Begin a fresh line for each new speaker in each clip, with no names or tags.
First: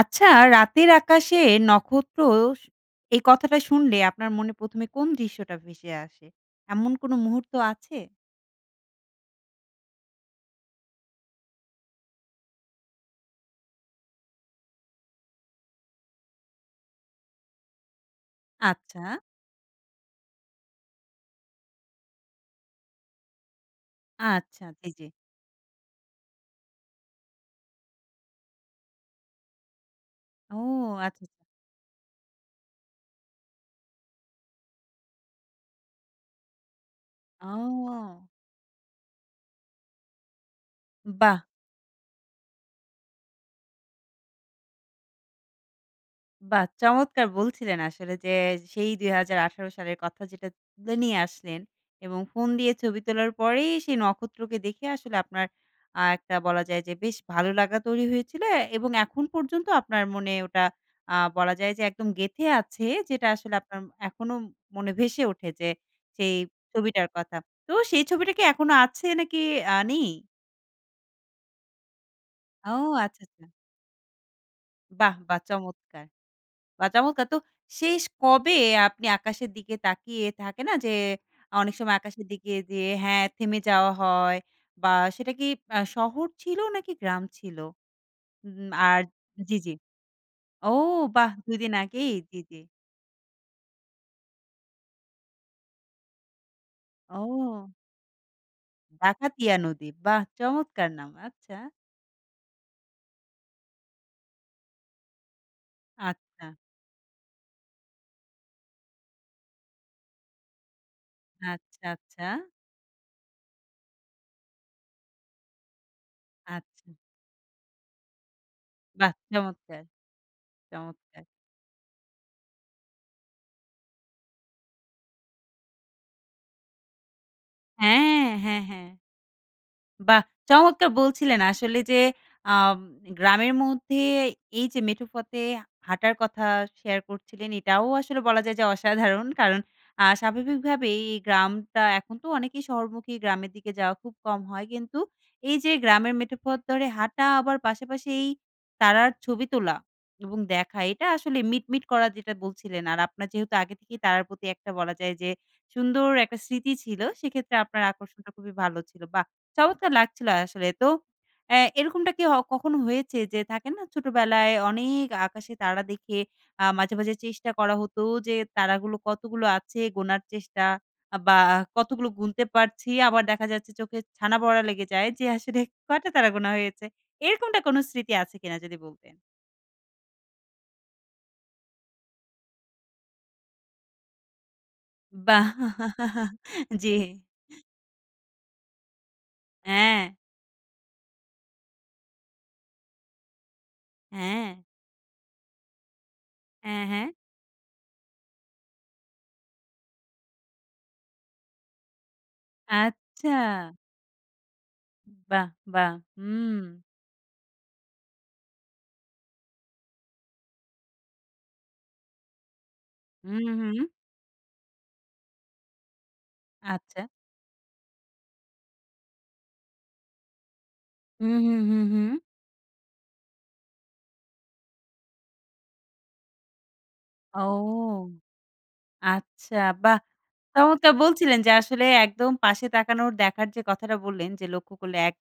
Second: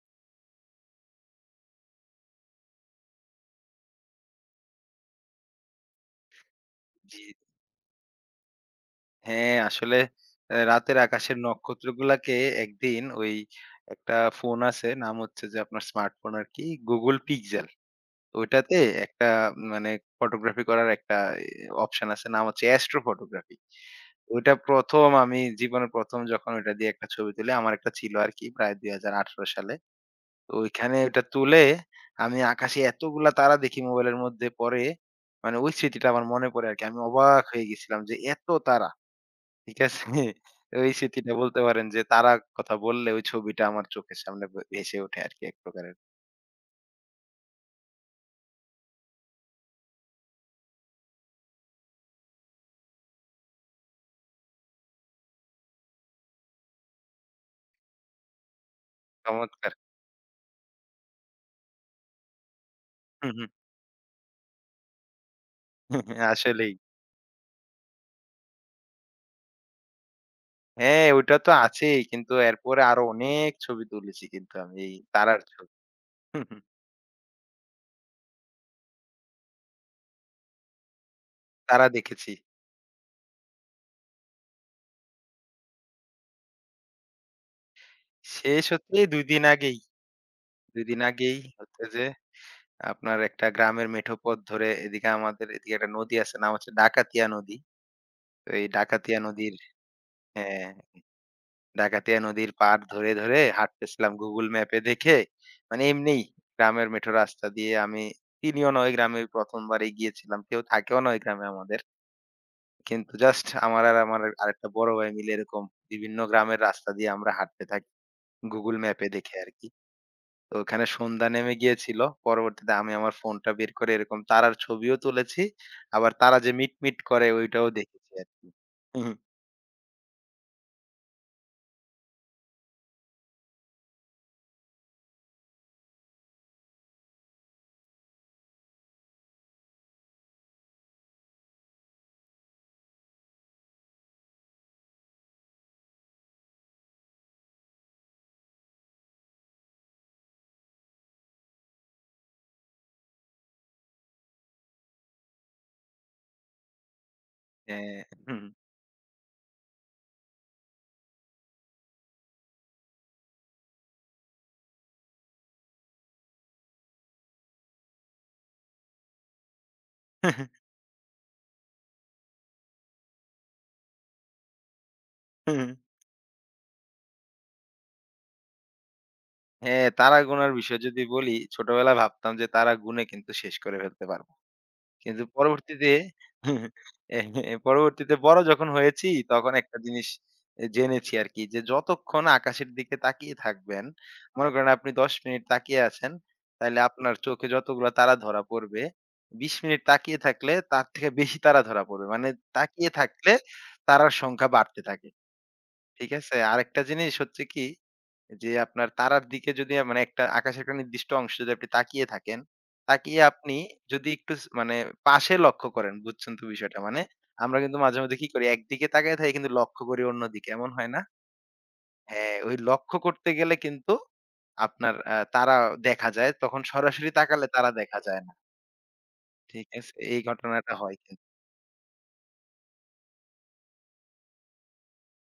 আচ্ছা, রাতের আকাশে নক্ষত্র স এই কথাটা শুনলে আপনার মনে ১ম এ কোন দৃশ্যটা ভেসে আসে? এমন কোন
জি,
মুহূর্ত আছে?
হ্যাঁ, আসলে অ্যা রাতের আকাশের নক্ষত্রগুলাকে একদিন ওই একটা ফোন আছে নাম হচ্ছে যে আপনার স্মার্টফোন আরকি Google Pixel। ওইটাতে
আচ্ছা,
একটা মানে ফটোগ্রাফি করার একটা এ অপশন আছে নাম হচ্ছে অ্যাস্ট্রো ফটোগ্রাফি। ওইটা
আচ্ছা। জি, জি।
১ম আমি জীবনে ১ম যখন ওইটা দিয়ে একটা ছবি তুলি আমার একটা ছিল আরকি প্রায় ২০১৮ সালে। তো
ও,
ওইখানে ওইটা
আচ্ছা, আচ্ছা।
তুলে আমি আকাশে এতগুলা তারা দেখি মোবাইলের মধ্যে পরে ওই স্মৃতিটা আমার মনে পড়ে আরকি। আমি অবাক হয়ে গেছিলাম যে
ও!
এত তারা! ঠিক আছে? ওই স্মৃতিটা
বাহ!
বলতে পারেন যে তারা কথা বললে ওই ছবিটা আমার চোখের সামনে ভেসে ওঠে আরকি এক প্রকারের।
বাহ! চমৎকার বলছিলেন আসলে যে সেই ২০১৮ সালের কথা যেটা তুলে নিয়ে আসলেন এবং ফোন দিয়ে ছবি তোলার পরেই সেই নক্ষত্রকে দেখে আসলে আপনার একটা বলা যায় যে বেশ ভালো লাগা তৈরি হয়েছিল এবং এখন পর্যন্ত
চমৎকার!
আপনার মনে ওটা বলা যায় যে একদম গেঁথে আছে যেটা
হুম, হুম।
আসলে আপনার এখনো মনে ভেসে ওঠে যে সেই
আসলেই।
ছবিটার কথা। তো সেই ছবিটা কি এখনো আছে নাকি নেই?
হ্যাঁ, ওইটা তো আছেই। কিন্তু
ও,
এরপরে আরো
আচ্ছা, আচ্ছা।
অনেক ছবি তুলেছি কিন্তু আমি এই
বাহ! বাহ!
তারার ছবি।
চমৎকার।
হুম, হুম,
বা চমৎকার! তো শেষ কবে আপনি আকাশের দিকে তাকিয়ে থাকে না যে, অনেক
তারা
সময় আকাশের
দেখেছি।
দিকে যেয়ে হ্যাঁ, থেমে যাওয়া হয় বা সেটা কি শহর ছিল নাকি গ্রাম ছিল?
শেষ হতে
আর
২ দিন
জি, জি।
আগেই,
ও,
২ দিন
বাহ!
আগেই
২ দিন
হচ্ছে যে
আগেই জি, জি।
আপনার একটা গ্রামের মেঠো পথ ধরে এদিকে আমাদের এদিকে একটা নদী আছে নাম হচ্ছে ডাকাতিয়া নদী।
ও,
তো এই ডাকাতিয়া নদীর
ডাকাতিয়া নদী। বাহ!
হ্যাঁ।
চমৎকার নাম। আচ্ছা,
ডাকাতিয়া নদীর পাড় ধরে হাঁটতেছিলাম Google ম্যাপে দেখে। মানে এমনিই
আচ্ছা,
গ্রামের মেঠো রাস্তা দিয়ে আমি চিনিও না, ওই গ্রামে ১ম বারই গিয়েছিলাম। কেউ থাকেও না ওই গ্রামে আমাদের।
আচ্ছা, আচ্ছা,
কিন্তু জাস্ট আমার আর আমার আরেকটা বড় ভাই মিলে এরকম বিভিন্ন গ্রামের
আচ্ছা।
রাস্তা দিয়ে আমরা হাঁটতে থাকি Google ম্যাপে
বাহ!
দেখে আরকি।
চমৎকার,
তো ওখানে
চমৎকার।
সন্ধ্যা নেমে গিয়েছিল। পরবর্তীতে আমি আমার ফোনটা বের করে এরকম তারার ছবিও তুলেছি। আবার তারা যে মিটমিট করে ওইটাও দেখেছি
হ্যাঁ,
আরকি।
হ্যাঁ, হ্যাঁ।
হু, হু।
বাহ! চমৎকার বলছিলেন আসলে যে আম গ্রামের মধ্যে এই যে মেঠো পথে হাঁটার কথা শেয়ার করছিলেন এটাও আসলে বলা যায় যে অসাধারণ। কারণ স্বাভাবিকভাবেই এই গ্রামটা এখন তো অনেকেই শহরমুখী, গ্রামের দিকে যাওয়া খুব কম হয়। কিন্তু এই যে গ্রামের মেঠো পথ ধরে হাঁটা আবার পাশাপাশি এই তারার ছবি তোলা এবং দেখা এটা আসলে মিটমিট করা যেটা বলছিলেন। আর আপনার যেহেতু আগে থেকেই তারার প্রতি একটা বলা যায় যে সুন্দর একটা স্মৃতি ছিল সেক্ষেত্রে আপনার
হ্যাঁ।
আকর্ষণটা খুবই ভালো ছিল। বাহ! চমৎকার লাগছিল আসলে। তো এরকমটা কি কখনো হয়েছে যে থাকে না ছোটবেলায় অনেক আকাশে তারা দেখে মাঝে, মাঝে চেষ্টা করা হতো যে তারাগুলো কতগুলো আছে গোনার চেষ্টা বা কতগুলো গুনতে পারছি। আবার দেখা যাচ্ছে চোখে ছানা পড়া লেগে যায় যে
হু,
আসলে
হু।
কয়টা তারা গোনা হয়েছে। এরকমটা কোনো স্মৃতি আছে কিনা যদি বলতেন?
হ্যাঁ, তারা গোনার বিষয় যদি বলি, ছোটবেলায় ভাবতাম যে তারা গুনে কিন্তু শেষ করে ফেলতে পারবো। কিন্তু পরবর্তীতে
বাহ! জি।
পরবর্তীতে বড় যখন হয়েছি তখন একটা
হ্যাঁ,
জিনিস জেনেছি আরকি যে যতক্ষণ আকাশের দিকে তাকিয়ে থাকবেন,
হ্যাঁ,
মনে করেন আপনি ১০ মিনিট তাকিয়ে আছেন, তাইলে
হ্যাঁ, হ্যাঁ।
আপনার চোখে যতগুলা তারা ধরা পড়বে, ২০ মিনিট তাকিয়ে থাকলে তার থেকে বেশি তারা ধরা পড়বে। মানে তাকিয়ে থাকলে
আচ্ছা।
তারার সংখ্যা বাড়তে থাকে।
বাহ! বাহ!
ঠিক আছে?
হুম।
আরেকটা জিনিস হচ্ছে কি যে আপনার তারার দিকে যদি মানে একটা আকাশের একটা নির্দিষ্ট অংশে যদি আপনি তাকিয়ে থাকেন, তাকিয়ে
হুম,
আপনি
হুম।
যদি একটু মানে পাশে লক্ষ্য করেন, বুঝছেন তো বিষয়টা? মানে
আচ্ছা।
আমরা কিন্তু মাঝে মধ্যে কি করি? একদিকে তাকায় থাকি কিন্তু লক্ষ্য করি অন্যদিকে। এমন হয় না?
হুম, হুম, হুম, হুম।
হ্যাঁ, ওই লক্ষ্য করতে গেলে কিন্তু আপনার তারা দেখা যায়। তখন সরাসরি তাকালে তারা দেখা
ও,
যায় না।
আচ্ছা।
ঠিক আছে?
বাহ!
এই ঘটনাটা
চমৎকার
হয় কিন্তু।
বলছিলেন যে আসলে একদম পাশে তাকানোর দেখার যে কথাটা বললেন যে লক্ষ্য করলে এক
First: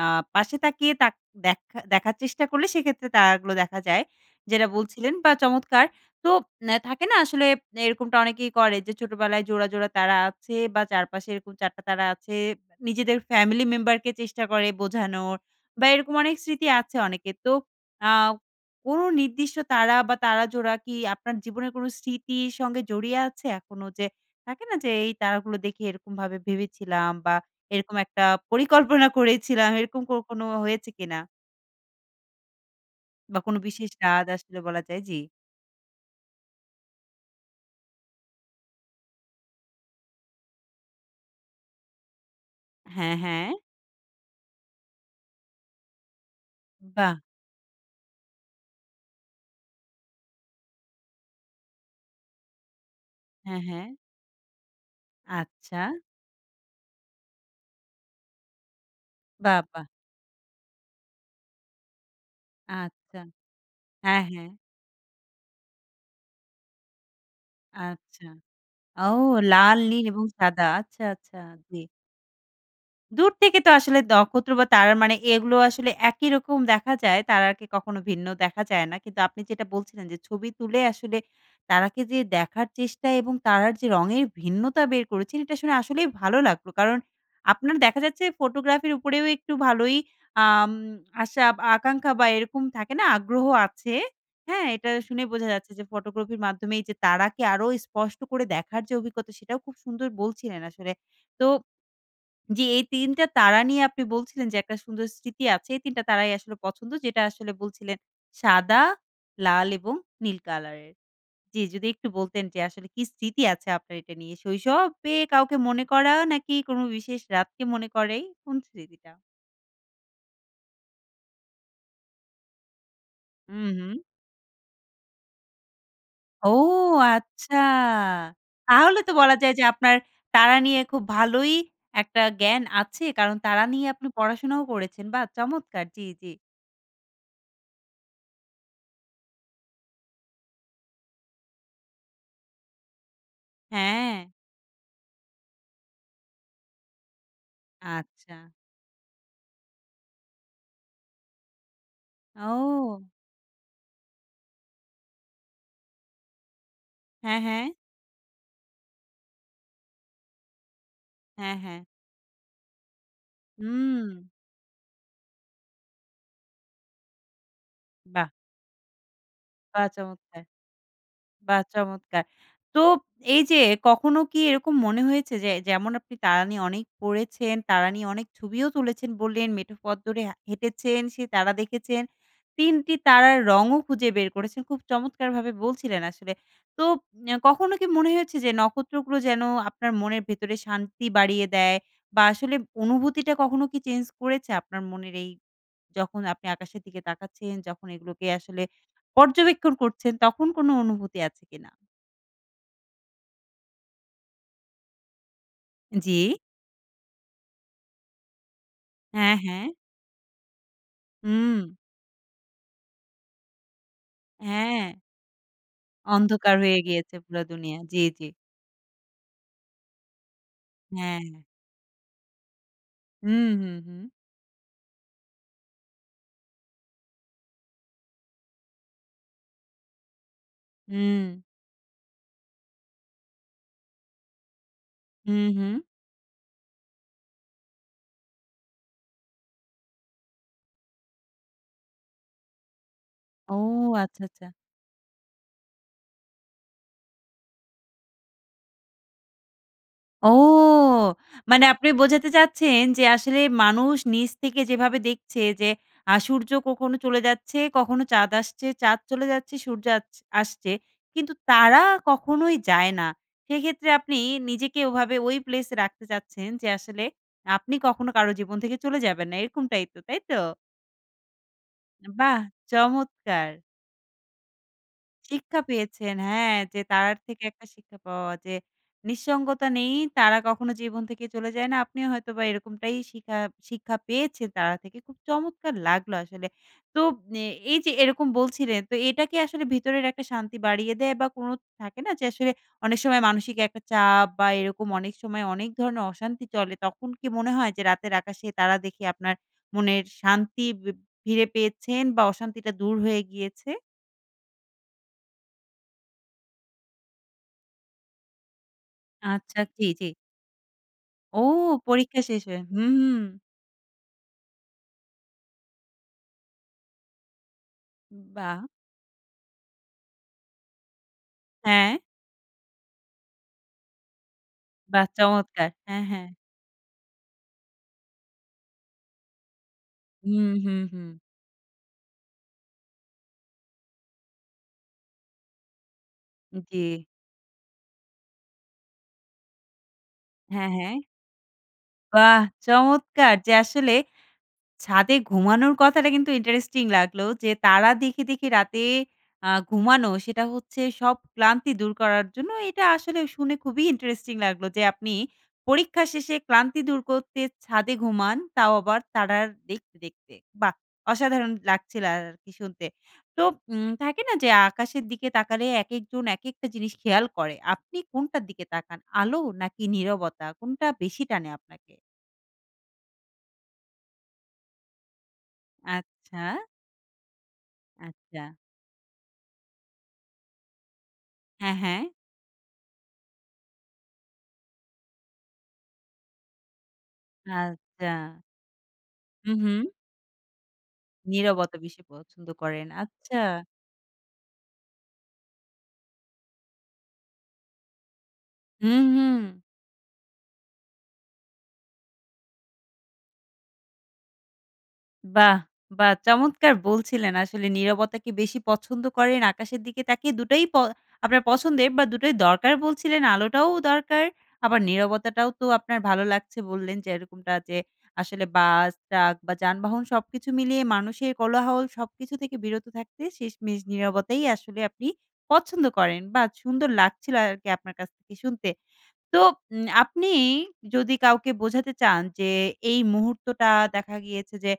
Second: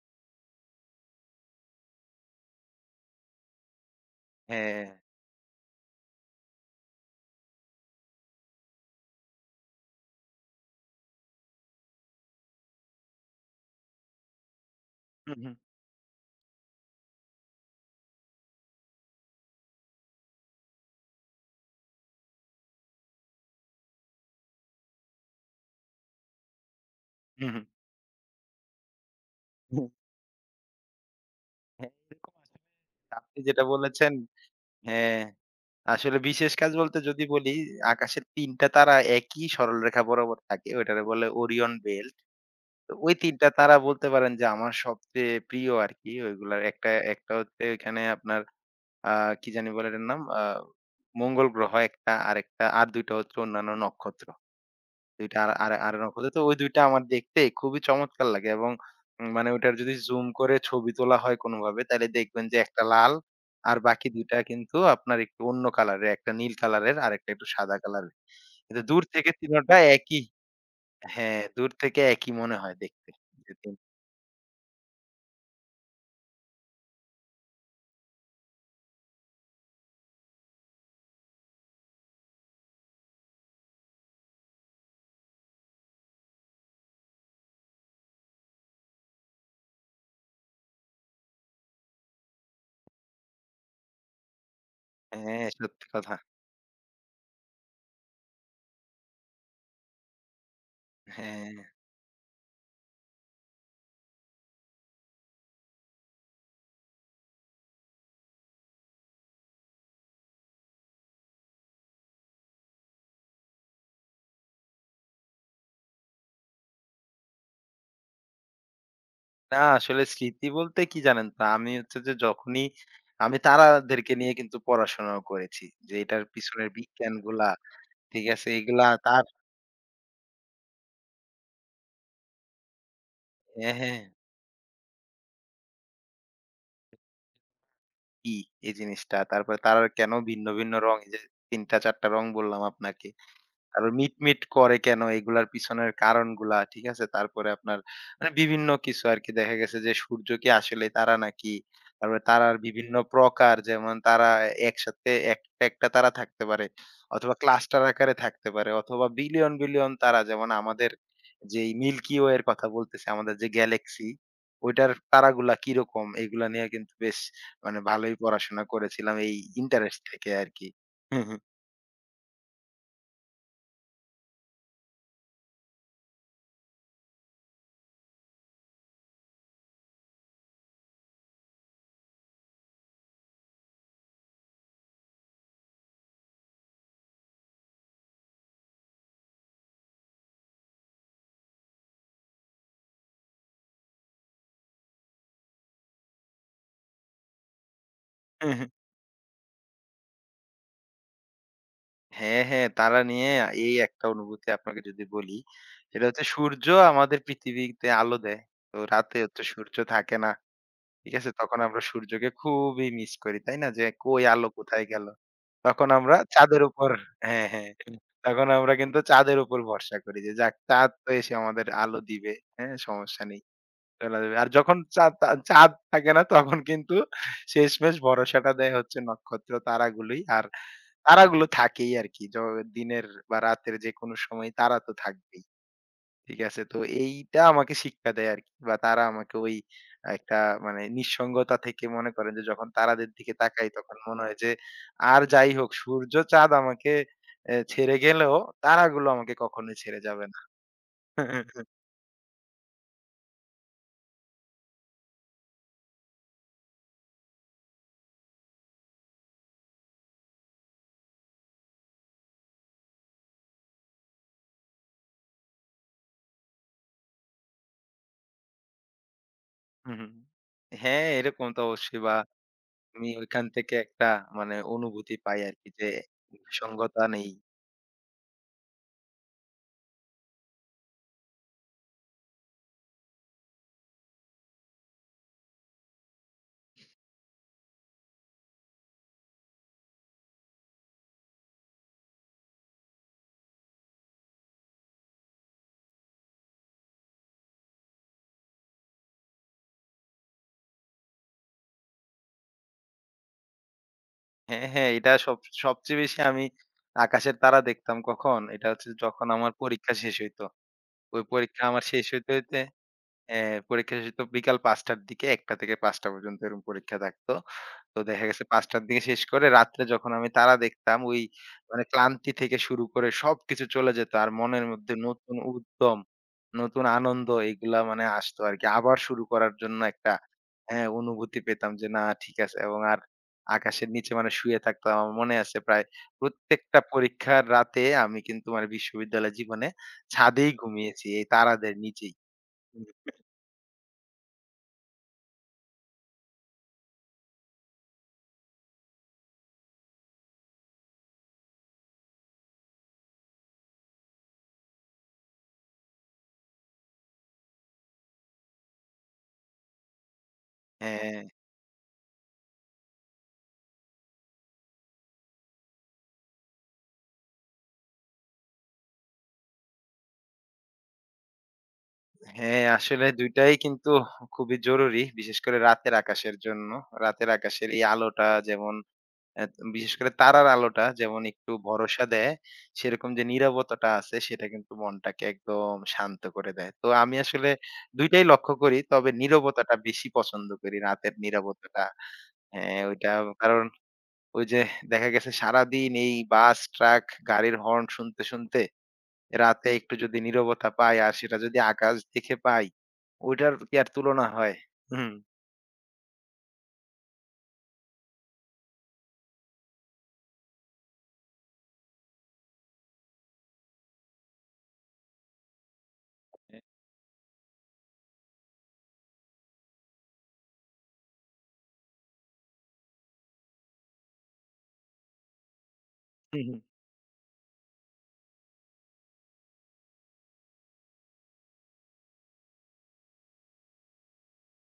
আ পাশে তাকিয়ে দেখা দেখার চেষ্টা করলে সেক্ষেত্রে তারাগুলো দেখা যায়। যেটা
হ্যাঁ।
বলছিলেন বা চমৎকার। তো থাকে না আসলে এরকমটা অনেকেই করে যে ছোটবেলায় জোড়া, জোড়া তারা আছে বা চারপাশে এরকম ৪ টা তারা আছে। নিজেদের ফ্যামিলি মেম্বারকে চেষ্টা করে
হু,
বোঝানোর
হু,
বা এরকম অনেক স্মৃতি আছে অনেকের। তো আ কোনো নির্দিষ্ট তারা বা তারা জোড়া কি আপনার জীবনের কোনো স্মৃতির সঙ্গে জড়িয়ে আছে এখনো যে থাকে না যে এই তারাগুলো দেখে এরকমভাবে ভেবেছিলাম বা
হু,
এরকম একটা পরিকল্পনা করেছিলাম।
হু।
এরকম কোনো হয়েছে কিনা?
হ্যাঁ, এরকম আসলে আপনি
বা কোনো
যেটা
বিশেষ
বলেছেন
রাত আসলে বলা যায়। জি।
হ্যাঁ। আসলে বিশেষ কাজ বলতে যদি বলি, আকাশের ৩ টা তারা একই সরলরেখা বরাবর থাকে। ওইটারে বলে ওরিয়ন বেল্ট। তো ওই
হ্যাঁ, হ্যাঁ।
৩ টা তারা বলতে পারেন যে আমার সবচেয়ে প্রিয় আরকি। ওইগুলার একটা
বাহ!
একটা হচ্ছে এখানে আপনার আ কি জানি বলে এটার নাম? মঙ্গল গ্রহ একটা, আরেকটা আর ২ টা হচ্ছে
হ্যাঁ,
অন্যান্য
হ্যাঁ।
নক্ষত্র। ২ টা আর আর
আচ্ছা।
আরএন ওর তো ওই ২ টা আমার দেখতে খুবই চমৎকার লাগে এবং মানে
বাহ!
ওটার
বাহ!
যদি জুম করে ছবি তোলা হয় কোনোভাবে তাইলে দেখবেন যে একটা লাল
আচ্ছা।
আর বাকি
হ্যাঁ,
২ টা
হ্যাঁ।
কিন্তু আপনার একটু অন্য কালারের। একটা নীল কালারের আরেকটা একটু সাদা কালারের।
আচ্ছা।
কিন্তু দূর
ও,
থেকে ৩ টা
লাল, নীল
একই
এবং সাদা। আচ্ছা, আচ্ছা।
হ্যাঁ, দূর
জি।
থেকে একই মনে হয় দেখতে।
দূর
যে
থেকে তো
তিন-
আসলে নক্ষত্র বা তারার মানে এগুলো আসলে একই রকম দেখা যায়। তারাকে কখনো ভিন্ন দেখা যায় না। কিন্তু আপনি যেটা বলছিলেন যে ছবি তুলে আসলে তারাকে যে দেখার চেষ্টা এবং তারার যে রঙের ভিন্নতা বের করেছেন, এটা শুনে আসলেই ভালো লাগলো। কারণ আপনার দেখা যাচ্ছে ফটোগ্রাফির উপরেও একটু ভালোই আম আশা, আকাঙ্খা বা এরকম থাকে না? আগ্রহ আছে। হ্যাঁ, এটা শুনে বোঝা
হ্যাঁ,
যাচ্ছে যে
সত্যি কথা।
ফটোগ্রাফির মাধ্যমে এই যে তারাকে আরো স্পষ্ট করে দেখার যে অভিজ্ঞতা, সেটাও খুব সুন্দর বলছিলেন আসলে। তো
হ্যাঁ।
জি, এই ৩ টা তারা নিয়ে আপনি বলছিলেন যে একটা সুন্দর স্মৃতি আছে। এই ৩ টা তারাই আসলে পছন্দ যেটা আসলে বলছিলেন সাদা, লাল এবং নীল কালারের। জি, যদি একটু বলতেন যে আসলে কি স্মৃতি আছে আপনার এটা নিয়ে? শৈশবে কাউকে মনে করা নাকি কোনো বিশেষ রাতকে মনে করে? কোন স্মৃতিটা?
না আসলে স্মৃতি বলতে কি জানেন তো? আমি হচ্ছে যে যখনই আমি
হুম, হুম।
তারাদেরকে নিয়ে কিন্তু পড়াশোনাও করেছি। যে এটার
ও,
পিছনের বিজ্ঞানগুলা
আচ্ছা!
ঠিক আছে? এগুলা
তাহলে তো
তার
বলা যায় যে আপনার তারা নিয়ে খুব ভালোই একটা জ্ঞান আছে। কারণ তারা
হ্যাঁ,
নিয়ে
হ্যাঁ।
আপনি পড়াশোনাও করেছেন। বাহ! চমৎকার। জি, জি।
কি এই জিনিসটা? তারপরে তার আর কেন ভিন্ন রং এই যে ৩ টা ৪ টা রং বললাম আপনাকে। আরো
হ্যাঁ,
মিটমিট করে কেন এগুলার পিছনের কারণগুলা, ঠিক আছে? তারপরে আপনার মানে
আচ্ছা।
বিভিন্ন কিছু আরকি দেখা গেছে যে সূর্য কি আসলেই তারা নাকি? তারপরে তারার বিভিন্ন
ও!
প্রকার যেমন তারা একসাথে একটা তারা থাকতে পারে অথবা
হ্যাঁ, হ্যাঁ।
ক্লাস্টার আকারে থাকতে পারে অথবা বিলিয়ন তারা যেমন আমাদের
হ্যাঁ,
যেই
হ্যাঁ।
মিল্কি ওয়ে এর কথা বলতেছি আমাদের যে
হুম।
গ্যালাক্সি ওইটার তারাগুলা কিরকম এগুলা নিয়ে কিন্তু বেশ মানে ভালোই
বাহ!
পড়াশোনা করেছিলাম এই
বাহ!
ইন্টারেস্ট থেকে
চমৎকার!
আরকি।
বাহ! চমৎকার! তো এই যে কখনো কি এরকম মনে হয়েছে যে যেমন আপনি তারা নিয়ে অনেক পড়েছেন, তারা নিয়ে অনেক ছবিও তুলেছেন বললেন, মেঠো পথ ধরে হেঁটেছেন, সেই তারা দেখেছেন। ৩ টি তারার রঙও খুঁজে বের করেছেন। খুব চমৎকারভাবে বলছিলেন আসলে। তো কখনো কি মনে হয়েছে যে নক্ষত্রগুলো যেন আপনার মনের ভেতরে শান্তি বাড়িয়ে দেয় বা আসলে অনুভূতিটা কখনো কি চেঞ্জ করেছে আপনার মনের এই যখন আপনি আকাশের দিকে তাকাচ্ছেন, যখন এগুলোকে আসলে পর্যবেক্ষণ করছেন, তখন কোনো অনুভূতি আছে কিনা?
হ্যাঁ, হ্যাঁ, তারা নিয়ে এই একটা অনুভূতি আপনাকে যদি বলি, সেটা
জি।
হচ্ছে সূর্য আমাদের পৃথিবীতে আলো দেয়। তো রাতে
হ্যাঁ,
হচ্ছে
হ্যাঁ।
সূর্য থাকে না। ঠিক আছে?
হুম।
তখন আমরা সূর্যকে খুবই মিস করি। তাই না? যে কই আলো
হ্যাঁ,
কোথায় গেল? তখন আমরা
অন্ধকার
চাঁদের
হয়ে
উপর
গিয়েছে পুরা
হ্যাঁ, হ্যাঁ।
দুনিয়া। জি, জি।
তখন আমরা কিন্তু চাঁদের উপর ভরসা করি যে যাক চাঁদ তো
হ্যাঁ।
এসে
হ্যাঁ,
আমাদের আলো দিবে। হ্যাঁ? সমস্যা নেই।
হুম, হুম, হুম।
চলে যাবে। আর যখন চাঁদ থাকে না তখন কিন্তু শেষমেষ ভরসাটা দেয় হচ্ছে নক্ষত্র তারাগুলোই। আর
হুম,
তারাগুলো থাকেই আরকি। দিনের বা রাতের যেকোনো সময় তারা তো থাকবেই।
হুম, হুম।
ঠিক আছে? তো এইটা আমাকে শিক্ষা দেয় আরকি। বা তারা আমাকে ওই একটা মানে নিঃসঙ্গতা থেকে মনে করেন যে যখন তারাদের দিকে
ও,
তাকাই তখন মনে
আচ্ছা,
হয়
আচ্ছা।
যে আর যাই হোক সূর্য চাঁদ আমাকে ছেড়ে গেলেও তারাগুলো আমাকে কখনোই ছেড়ে যাবে
ও!
না।
মানে আপনি বোঝাতে চাচ্ছেন যে আসলে মানুষ নিচ থেকে যেভাবে দেখছে যে সূর্য কখনো চলে যাচ্ছে, কখনো চাঁদ আসছে, চাঁদ চলে যাচ্ছে, সূর্য আসছে। কিন্তু তারা কখনোই যায় না। সেক্ষেত্রে আপনি নিজেকে ওভাবে ওই প্লেস এ রাখতে চাচ্ছেন যে আসলে আপনি কখনো কারো জীবন থেকে চলে যাবেন না। এরকমটাই
হুম,
তো,
হুম।
তাই তো?
হ্যাঁ, এরকম তো অবশ্যই বা
বাহ!
আমি ওইখান
চমৎকার।
থেকে একটা মানে অনুভূতি পাই
শিক্ষা
আরকি যে
পেয়েছেন। হ্যাঁ, যে
নিঃসঙ্গতা
তার
নেই।
থেকে একটা শিক্ষা পাওয়া যে নিঃসঙ্গতা নেই, তারা কখনো জীবন থেকে চলে যায় না। আপনিও হয়তোবা এরকমটাই শিক্ষা পেয়েছেন তারা থেকে। খুব চমৎকার লাগলো আসলে। তো এ এই যে এরকম বলছিলেন, তো এটা কি আসলে ভিতরের একটা শান্তি বাড়িয়ে দেয় বা কোনো থাকে না যে আসলে অনেক সময় মানসিক একটা চাপ বা এরকম অনেক সময় অনেক ধরনের অশান্তি চলে, তখন কি মনে হয় যে রাতের আকাশে তারা দেখে আপনার মনের শান্তি ফিরে পেয়েছেন বা অশান্তিটা দূর হয়ে গিয়েছে?
হ্যাঁ, হ্যাঁ, এটা সব সবচেয়ে বেশি আমি আকাশের তারা দেখতাম কখন? এটা হচ্ছে যখন আমার
আচ্ছা, জি,
পরীক্ষা
জি।
শেষ হইতো। ওই
ও,
পরীক্ষা আমার শেষ
পরীক্ষা
হইতে,
শেষ
হইতে
হয়ে। হুম, হুম।
হ্যাঁ, পরীক্ষা শেষ হতো বিকাল ৫:০০ টার দিকে ১:০০ থেকে ৫:০০ পর্যন্ত এরকম পরীক্ষা থাকতো। তো দেখা গেছে
বাহ!
৫:০০ টার দিকে শেষ করে রাত্রে যখন আমি তারা দেখতাম ওই মানে
হ্যাঁ,
ক্লান্তি থেকে শুরু করে সবকিছু চলে যেত। আর মনের মধ্যে
বাহ!
নতুন
চমৎকার।
উদ্যম,
হ্যাঁ, হ্যাঁ।
নতুন আনন্দ এগুলা মানে আসতো আরকি। আবার শুরু করার জন্য একটা
হুম, হুম,
হ্যাঁ,
হুম।
অনুভূতি পেতাম যে না ঠিক আছে এবং আর আকাশের নিচে মানে শুয়ে থাকতাম। আমার মনে আছে প্রায়
জি।
প্রত্যেকটা পরীক্ষার রাতে আমি কিন্তু মানে বিশ্ববিদ্যালয় জীবনে ছাদেই
হ্যাঁ, হ্যাঁ।
ঘুমিয়েছি এই তারাদের নিচেই।
বাহ! চমৎকার যে আসলে ছাদে ঘুমানোর কথাটা কিন্তু ইন্টারেস্টিং লাগলো যে, তারা দেখে, দেখে রাতে ঘুমানো সেটা হচ্ছে সব ক্লান্তি দূর করার জন্য। এটা আসলে শুনে খুবই ইন্টারেস্টিং লাগলো যে, আপনি পরীক্ষা শেষে ক্লান্তি দূর করতে ছাদে ঘুমান, তাও আবার তারার দেখতে, দেখতে। বাহ!
হ্যাঁ,
অসাধারণ লাগছিল আরকি শুনতে। তো থাকে না যে, আকাশের দিকে তাকালে একেকজন একেকটা জিনিস খেয়াল করে। আপনি কোনটার দিকে তাকান? আলো নাকি নীরবতা? কোনটা বেশি টানে আপনাকে?
হ্যাঁ, আসলে ২ টাই কিন্তু খুবই জরুরি। বিশেষ করে রাতের আকাশের
আচ্ছা,
জন্য। রাতের আকাশের এই আলোটা
আচ্ছা।
যেমন অ্যা বিশেষ করে তারার আলোটা যেমন একটু
হ্যাঁ, হ্যাঁ।
ভরসা দেয়, সেরকম যে নীরবতাটা আছে সেটা কিন্তু মনটাকে একদম শান্ত করে দেয়। তো আমি আসলে ২
আচ্ছা।
টাই লক্ষ্য করি। তবে
হু, হু।
নীরবতাটা বেশি পছন্দ করি। রাতের
নীরবতা
নীরবতাটা।
বেশি পছন্দ
হ্যাঁ,
করেন।
ওইটা
আচ্ছা।
কারণ ওই যে দেখা গেছে সারাদিন এই বাস, ট্রাক, গাড়ির হর্ন শুনতে
হুম, হুম।
রাতে একটু যদি নীরবতা পাই আর সেটা যদি আকাশ দেখে পাই, ওইটার কি আর তুলনা হয়? হুম।
বাহ! বাহ! চমৎকার বলছিলেন আসলে নীরবতা কি বেশি পছন্দ করেন আকাশের দিকে তাকিয়ে দুটোই আপনার পছন্দের বা দুটোই দরকার বলছিলেন আলোটাও দরকার আবার নীরবতাটাও তো আপনার ভালো লাগছে
হ্যাঁ।
বললেন যে এরকমটা যে আসলে বাস, ট্রাক বা যানবাহন সবকিছু মিলিয়ে মানুষের কোলাহল সবকিছু থেকে বিরত থাকতে শেষমেশ নীরবতাই আসলে আপনি পছন্দ করেন।
হুম,
বাহ!
হুম।
সুন্দর লাগছিল আরকি আপনার কাছ থেকে শুনতে। তো আপনি যদি কাউকে বোঝাতে চান যে এই মুহূর্তটা দেখা গিয়েছে যে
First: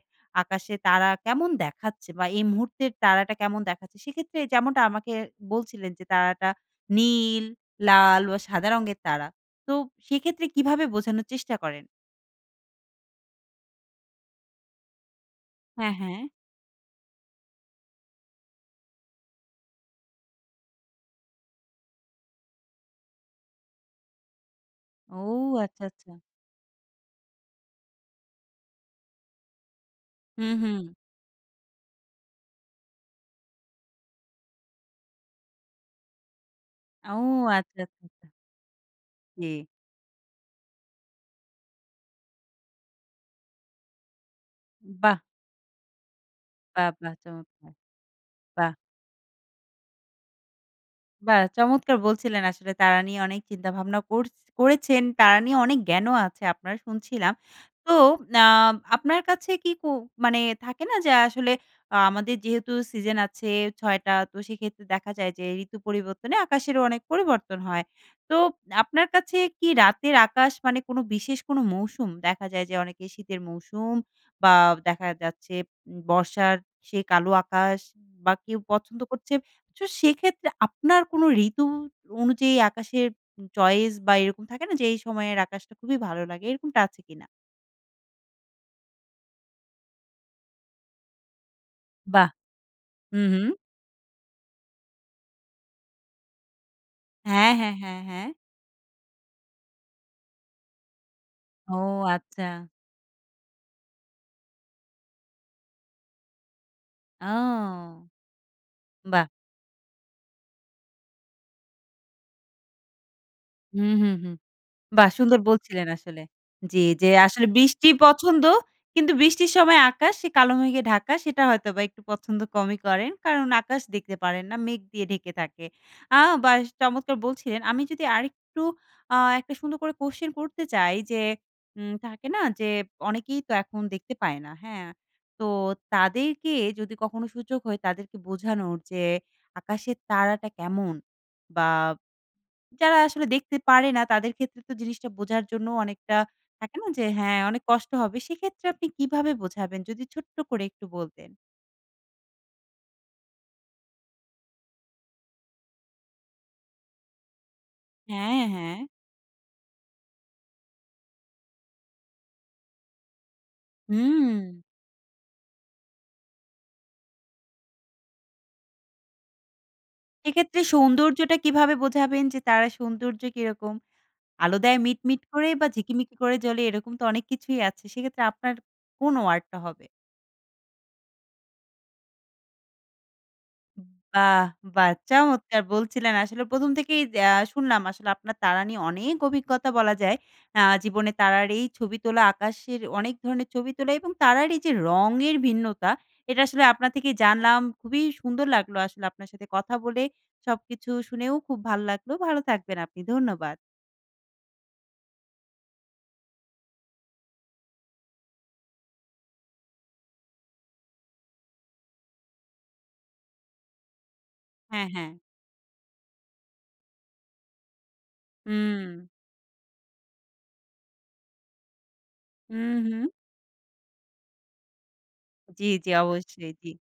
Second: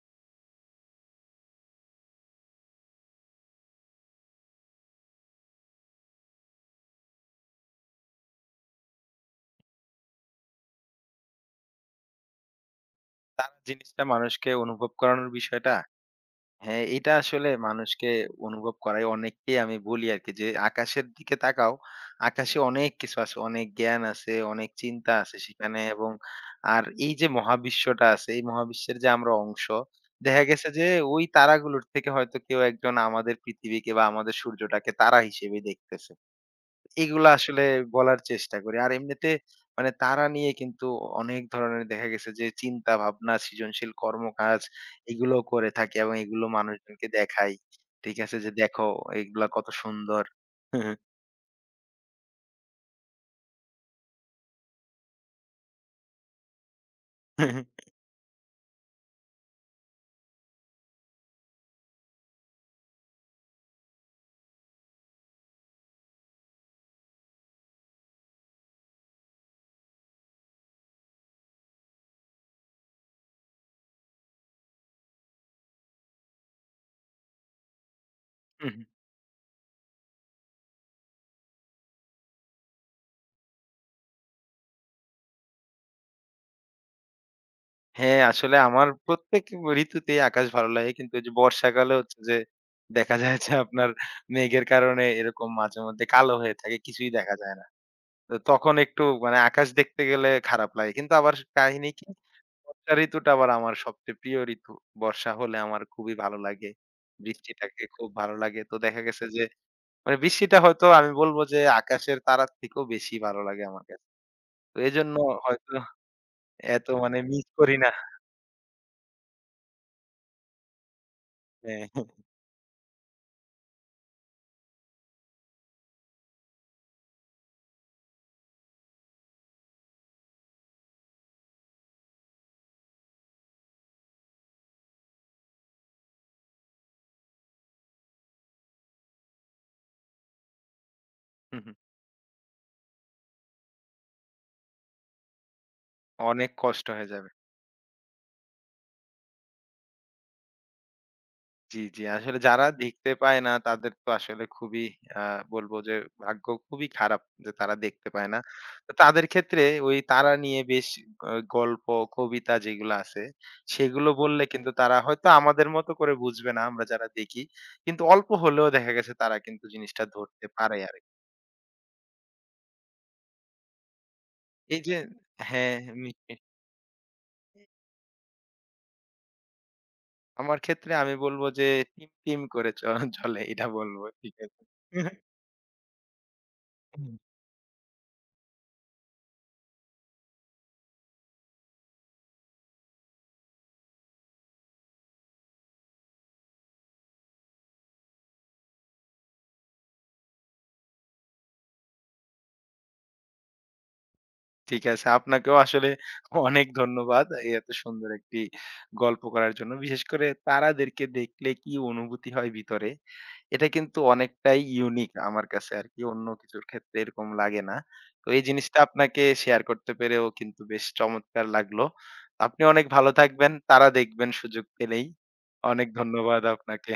আকাশে তারা কেমন দেখাচ্ছে বা এই মুহূর্তের তারাটা কেমন দেখাচ্ছে সেক্ষেত্রে যেমনটা আমাকে বলছিলেন যে তারাটা নীল, লাল বা সাদা রঙের তারা। তো সেক্ষেত্রে কিভাবে বোঝানোর চেষ্টা করেন?
তারা জিনিসটা মানুষকে অনুভব করানোর বিষয়টা,
হ্যাঁ, হ্যাঁ।
হ্যাঁ, এটা আসলে মানুষকে অনুভব করাই অনেককেই আমি বলি আরকি যে, "আকাশের দিকে তাকাও। আকাশে অনেক কিছু আছে, অনেক জ্ঞান আছে, অনেক চিন্তা
ও,
আছে সেখানে
আচ্ছা,
এবং
আচ্ছা।
আর এই যে মহাবিশ্বটা আছে, এই মহাবিশ্বের যে আমরা অংশ, দেখা
হুম,
গেছে
হুম।
যে ওই তারাগুলোর থেকে হয়তো কেউ একজন আমাদের পৃথিবীকে বা আমাদের সূর্যটাকে তারা হিসেবে দেখতেছে।"
ও,
এগুলা আসলে
আচ্ছা, আচ্ছা,
বলার
আচ্ছা।
চেষ্টা করি। আর এমনিতে
জি।
মানে তাড়া নিয়ে কিন্তু অনেক ধরনের দেখা গেছে যে চিন্তা ভাবনা, সৃজনশীল কর্মকাজ
বাহ!
এগুলো করে থাকি এবং এগুলো
বাহ!
মানুষজনকে
বাহ!
দেখাই।
চমৎকার!
ঠিক আছে? যে
বাহ!
দেখো এগুলা কত সুন্দর।
বাহ! চমৎকার বলছিলেন আসলে তারা নিয়ে অনেক চিন্তা ভাবনা করেছেন। তারা নিয়ে অনেক জ্ঞানও আছে আপনার শুনছিলাম। তো আ আপনার কাছে কি মানে থাকে না যে আসলে আমাদের যেহেতু সিজন আছে ৬ টা তো সেক্ষেত্রে দেখা যায় যে ঋতু পরিবর্তনে আকাশেরও অনেক পরিবর্তন হয়। তো আপনার কাছে কি রাতের আকাশ মানে কোনো বিশেষ কোনো মৌসুম দেখা যায় যে অনেকে শীতের মৌসুম বা দেখা যাচ্ছে বর্ষার সেই কালো আকাশ বা কেউ পছন্দ করছে তো সেক্ষেত্রে আপনার কোনো ঋতু অনুযায়ী আকাশের চয়েস বা এরকম থাকে না যে এই সময়ের আকাশটা খুবই ভালো লাগে, এরকমটা আছে কিনা?
হ্যাঁ, আসলে আমার প্রত্যেক ঋতুতেই আকাশ ভালো লাগে। কিন্তু ওই যে বর্ষাকালে হচ্ছে
বাহ!
যে দেখা
হুম,
যায়
হুম।
যে আপনার মেঘের কারণে এরকম মাঝে মধ্যে কালো হয়ে থাকে। কিছুই দেখা
হ্যাঁ,
যায় না।
হ্যাঁ, হ্যাঁ, হ্যাঁ।
তো তখন একটু মানে আকাশ দেখতে গেলে খারাপ লাগে। কিন্তু আবার
ও,
কাহিনী কি?
আচ্ছা।
বর্ষা ঋতুটা আবার আমার সবচেয়ে প্রিয় ঋতু। বর্ষা হলে আমার খুবই ভালো লাগে। বৃষ্টিটাকে
ও,
খুব ভালো লাগে। তো দেখা গেছে
বাহ!
যে মানে বৃষ্টিটা হয়তো আমি বলব যে আকাশের তারার থেকেও বেশি ভালো লাগে আমার
হুম,
কাছে।
হুম, হুম।
তো
বাহ!
এজন্য
সুন্দর
হয়তো
বলছিলেন আসলে। জি,
এত
যে
মানে
আসলে
মিস করি
বৃষ্টি
না।
পছন্দ। কিন্তু বৃষ্টির সময় আকাশ সে কালো মেঘে ঢাকা সেটা হয়তোবা
হ্যাঁ,
একটু পছন্দ কমই করেন। কারণ আকাশ দেখতে পারেন না, মেঘ দিয়ে ঢেকে থাকে। বাস চমৎকার বলছিলেন। আমি যদি আরেকটু একটা সুন্দর করে কোয়েশ্চেন করতে চাই যে থাকে না যে অনেকেই তো এখন দেখতে পায় না, হ্যাঁ? তো তাদেরকে যদি কখনো সুযোগ হয় তাদেরকে বোঝানোর যে আকাশের তারাটা কেমন বা যারা আসলে দেখতে পারে না তাদের ক্ষেত্রে তো জিনিসটা বোঝার জন্য অনেকটা
অনেক
থাকে
কষ্ট
না যে
হয়ে যাবে।
হ্যাঁ, অনেক কষ্ট হবে। সেক্ষেত্রে আপনি কিভাবে বোঝাবেন? যদি ছোট্ট করে একটু বলতেন।
জি, জি। আসলে যারা দেখতে পায় না তাদের তো আসলে খুবই আ বলব যে ভাগ্য খুবই খারাপ যে তারা দেখতে পায় না।
হ্যাঁ, হ্যাঁ।
তো তাদের ক্ষেত্রে ওই তারা নিয়ে বেশ গল্প, কবিতা যেগুলো আছে সেগুলো
হুম।
বললে কিন্তু তারা হয়তো আমাদের মতো করে বুঝবে না আমরা যারা দেখি। কিন্তু অল্প হলেও দেখা গেছে তারা কিন্তু জিনিসটা ধরতে
সেক্ষেত্রে
পারে আরকি।
সৌন্দর্যটা কিভাবে বোঝাবেন যে তারা সৌন্দর্য কিরকম? আলো দেয়
এই যে
মিটমিট করে বা
হ্যাঁ,
ঝিকিমিকি করে
মিটমিট।
জ্বলে এরকম তো অনেক কিছুই আছে। সেক্ষেত্রে আপনার কোন ওয়ার্ডটা হবে?
আমার ক্ষেত্রে আমি বলব যে টিম টিম করে চলে এটা বলব। ঠিক
বাহ!
আছে।
বাহ! চমৎকার বলছিলেন আসলে ১ম থেকেই শুনলাম আসলে আপনার তারা নিয়ে অনেক অভিজ্ঞতা বলা যায়। জীবনে তারার এই ছবি তোলা, আকাশের অনেক ধরনের ছবি তোলা এবং তারার এই যে রঙের ভিন্নতা, এটা আসলে আপনার থেকে জানলাম। খুবই সুন্দর লাগলো আসলে আপনার সাথে কথা বলে। সবকিছু শুনেও খুব ভালো লাগলো। ভালো থাকবেন আপনি। ধন্যবাদ।
ঠিক আছে। আপনাকেও আসলে অনেক ধন্যবাদ। এই এত সুন্দর একটি গল্প করার জন্য। বিশেষ করে তারাদেরকে দেখলে কি অনুভূতি হয় ভিতরে, এটা কিন্তু অনেকটাই
হ্যাঁ, হ্যাঁ।
ইউনিক আমার কাছে আরকি। অন্য কিছুর ক্ষেত্রে এরকম লাগে না। তো এই জিনিসটা
হুম।
আপনাকে শেয়ার করতে পেরেও কিন্তু বেশ চমৎকার লাগলো। আপনি
হুম,
অনেক
হুম।
ভালো থাকবেন। তারা দেখবেন সুযোগ পেলেই।
জি,
অনেক
জি।
ধন্যবাদ
অবশ্যই। জি।
আপনাকে।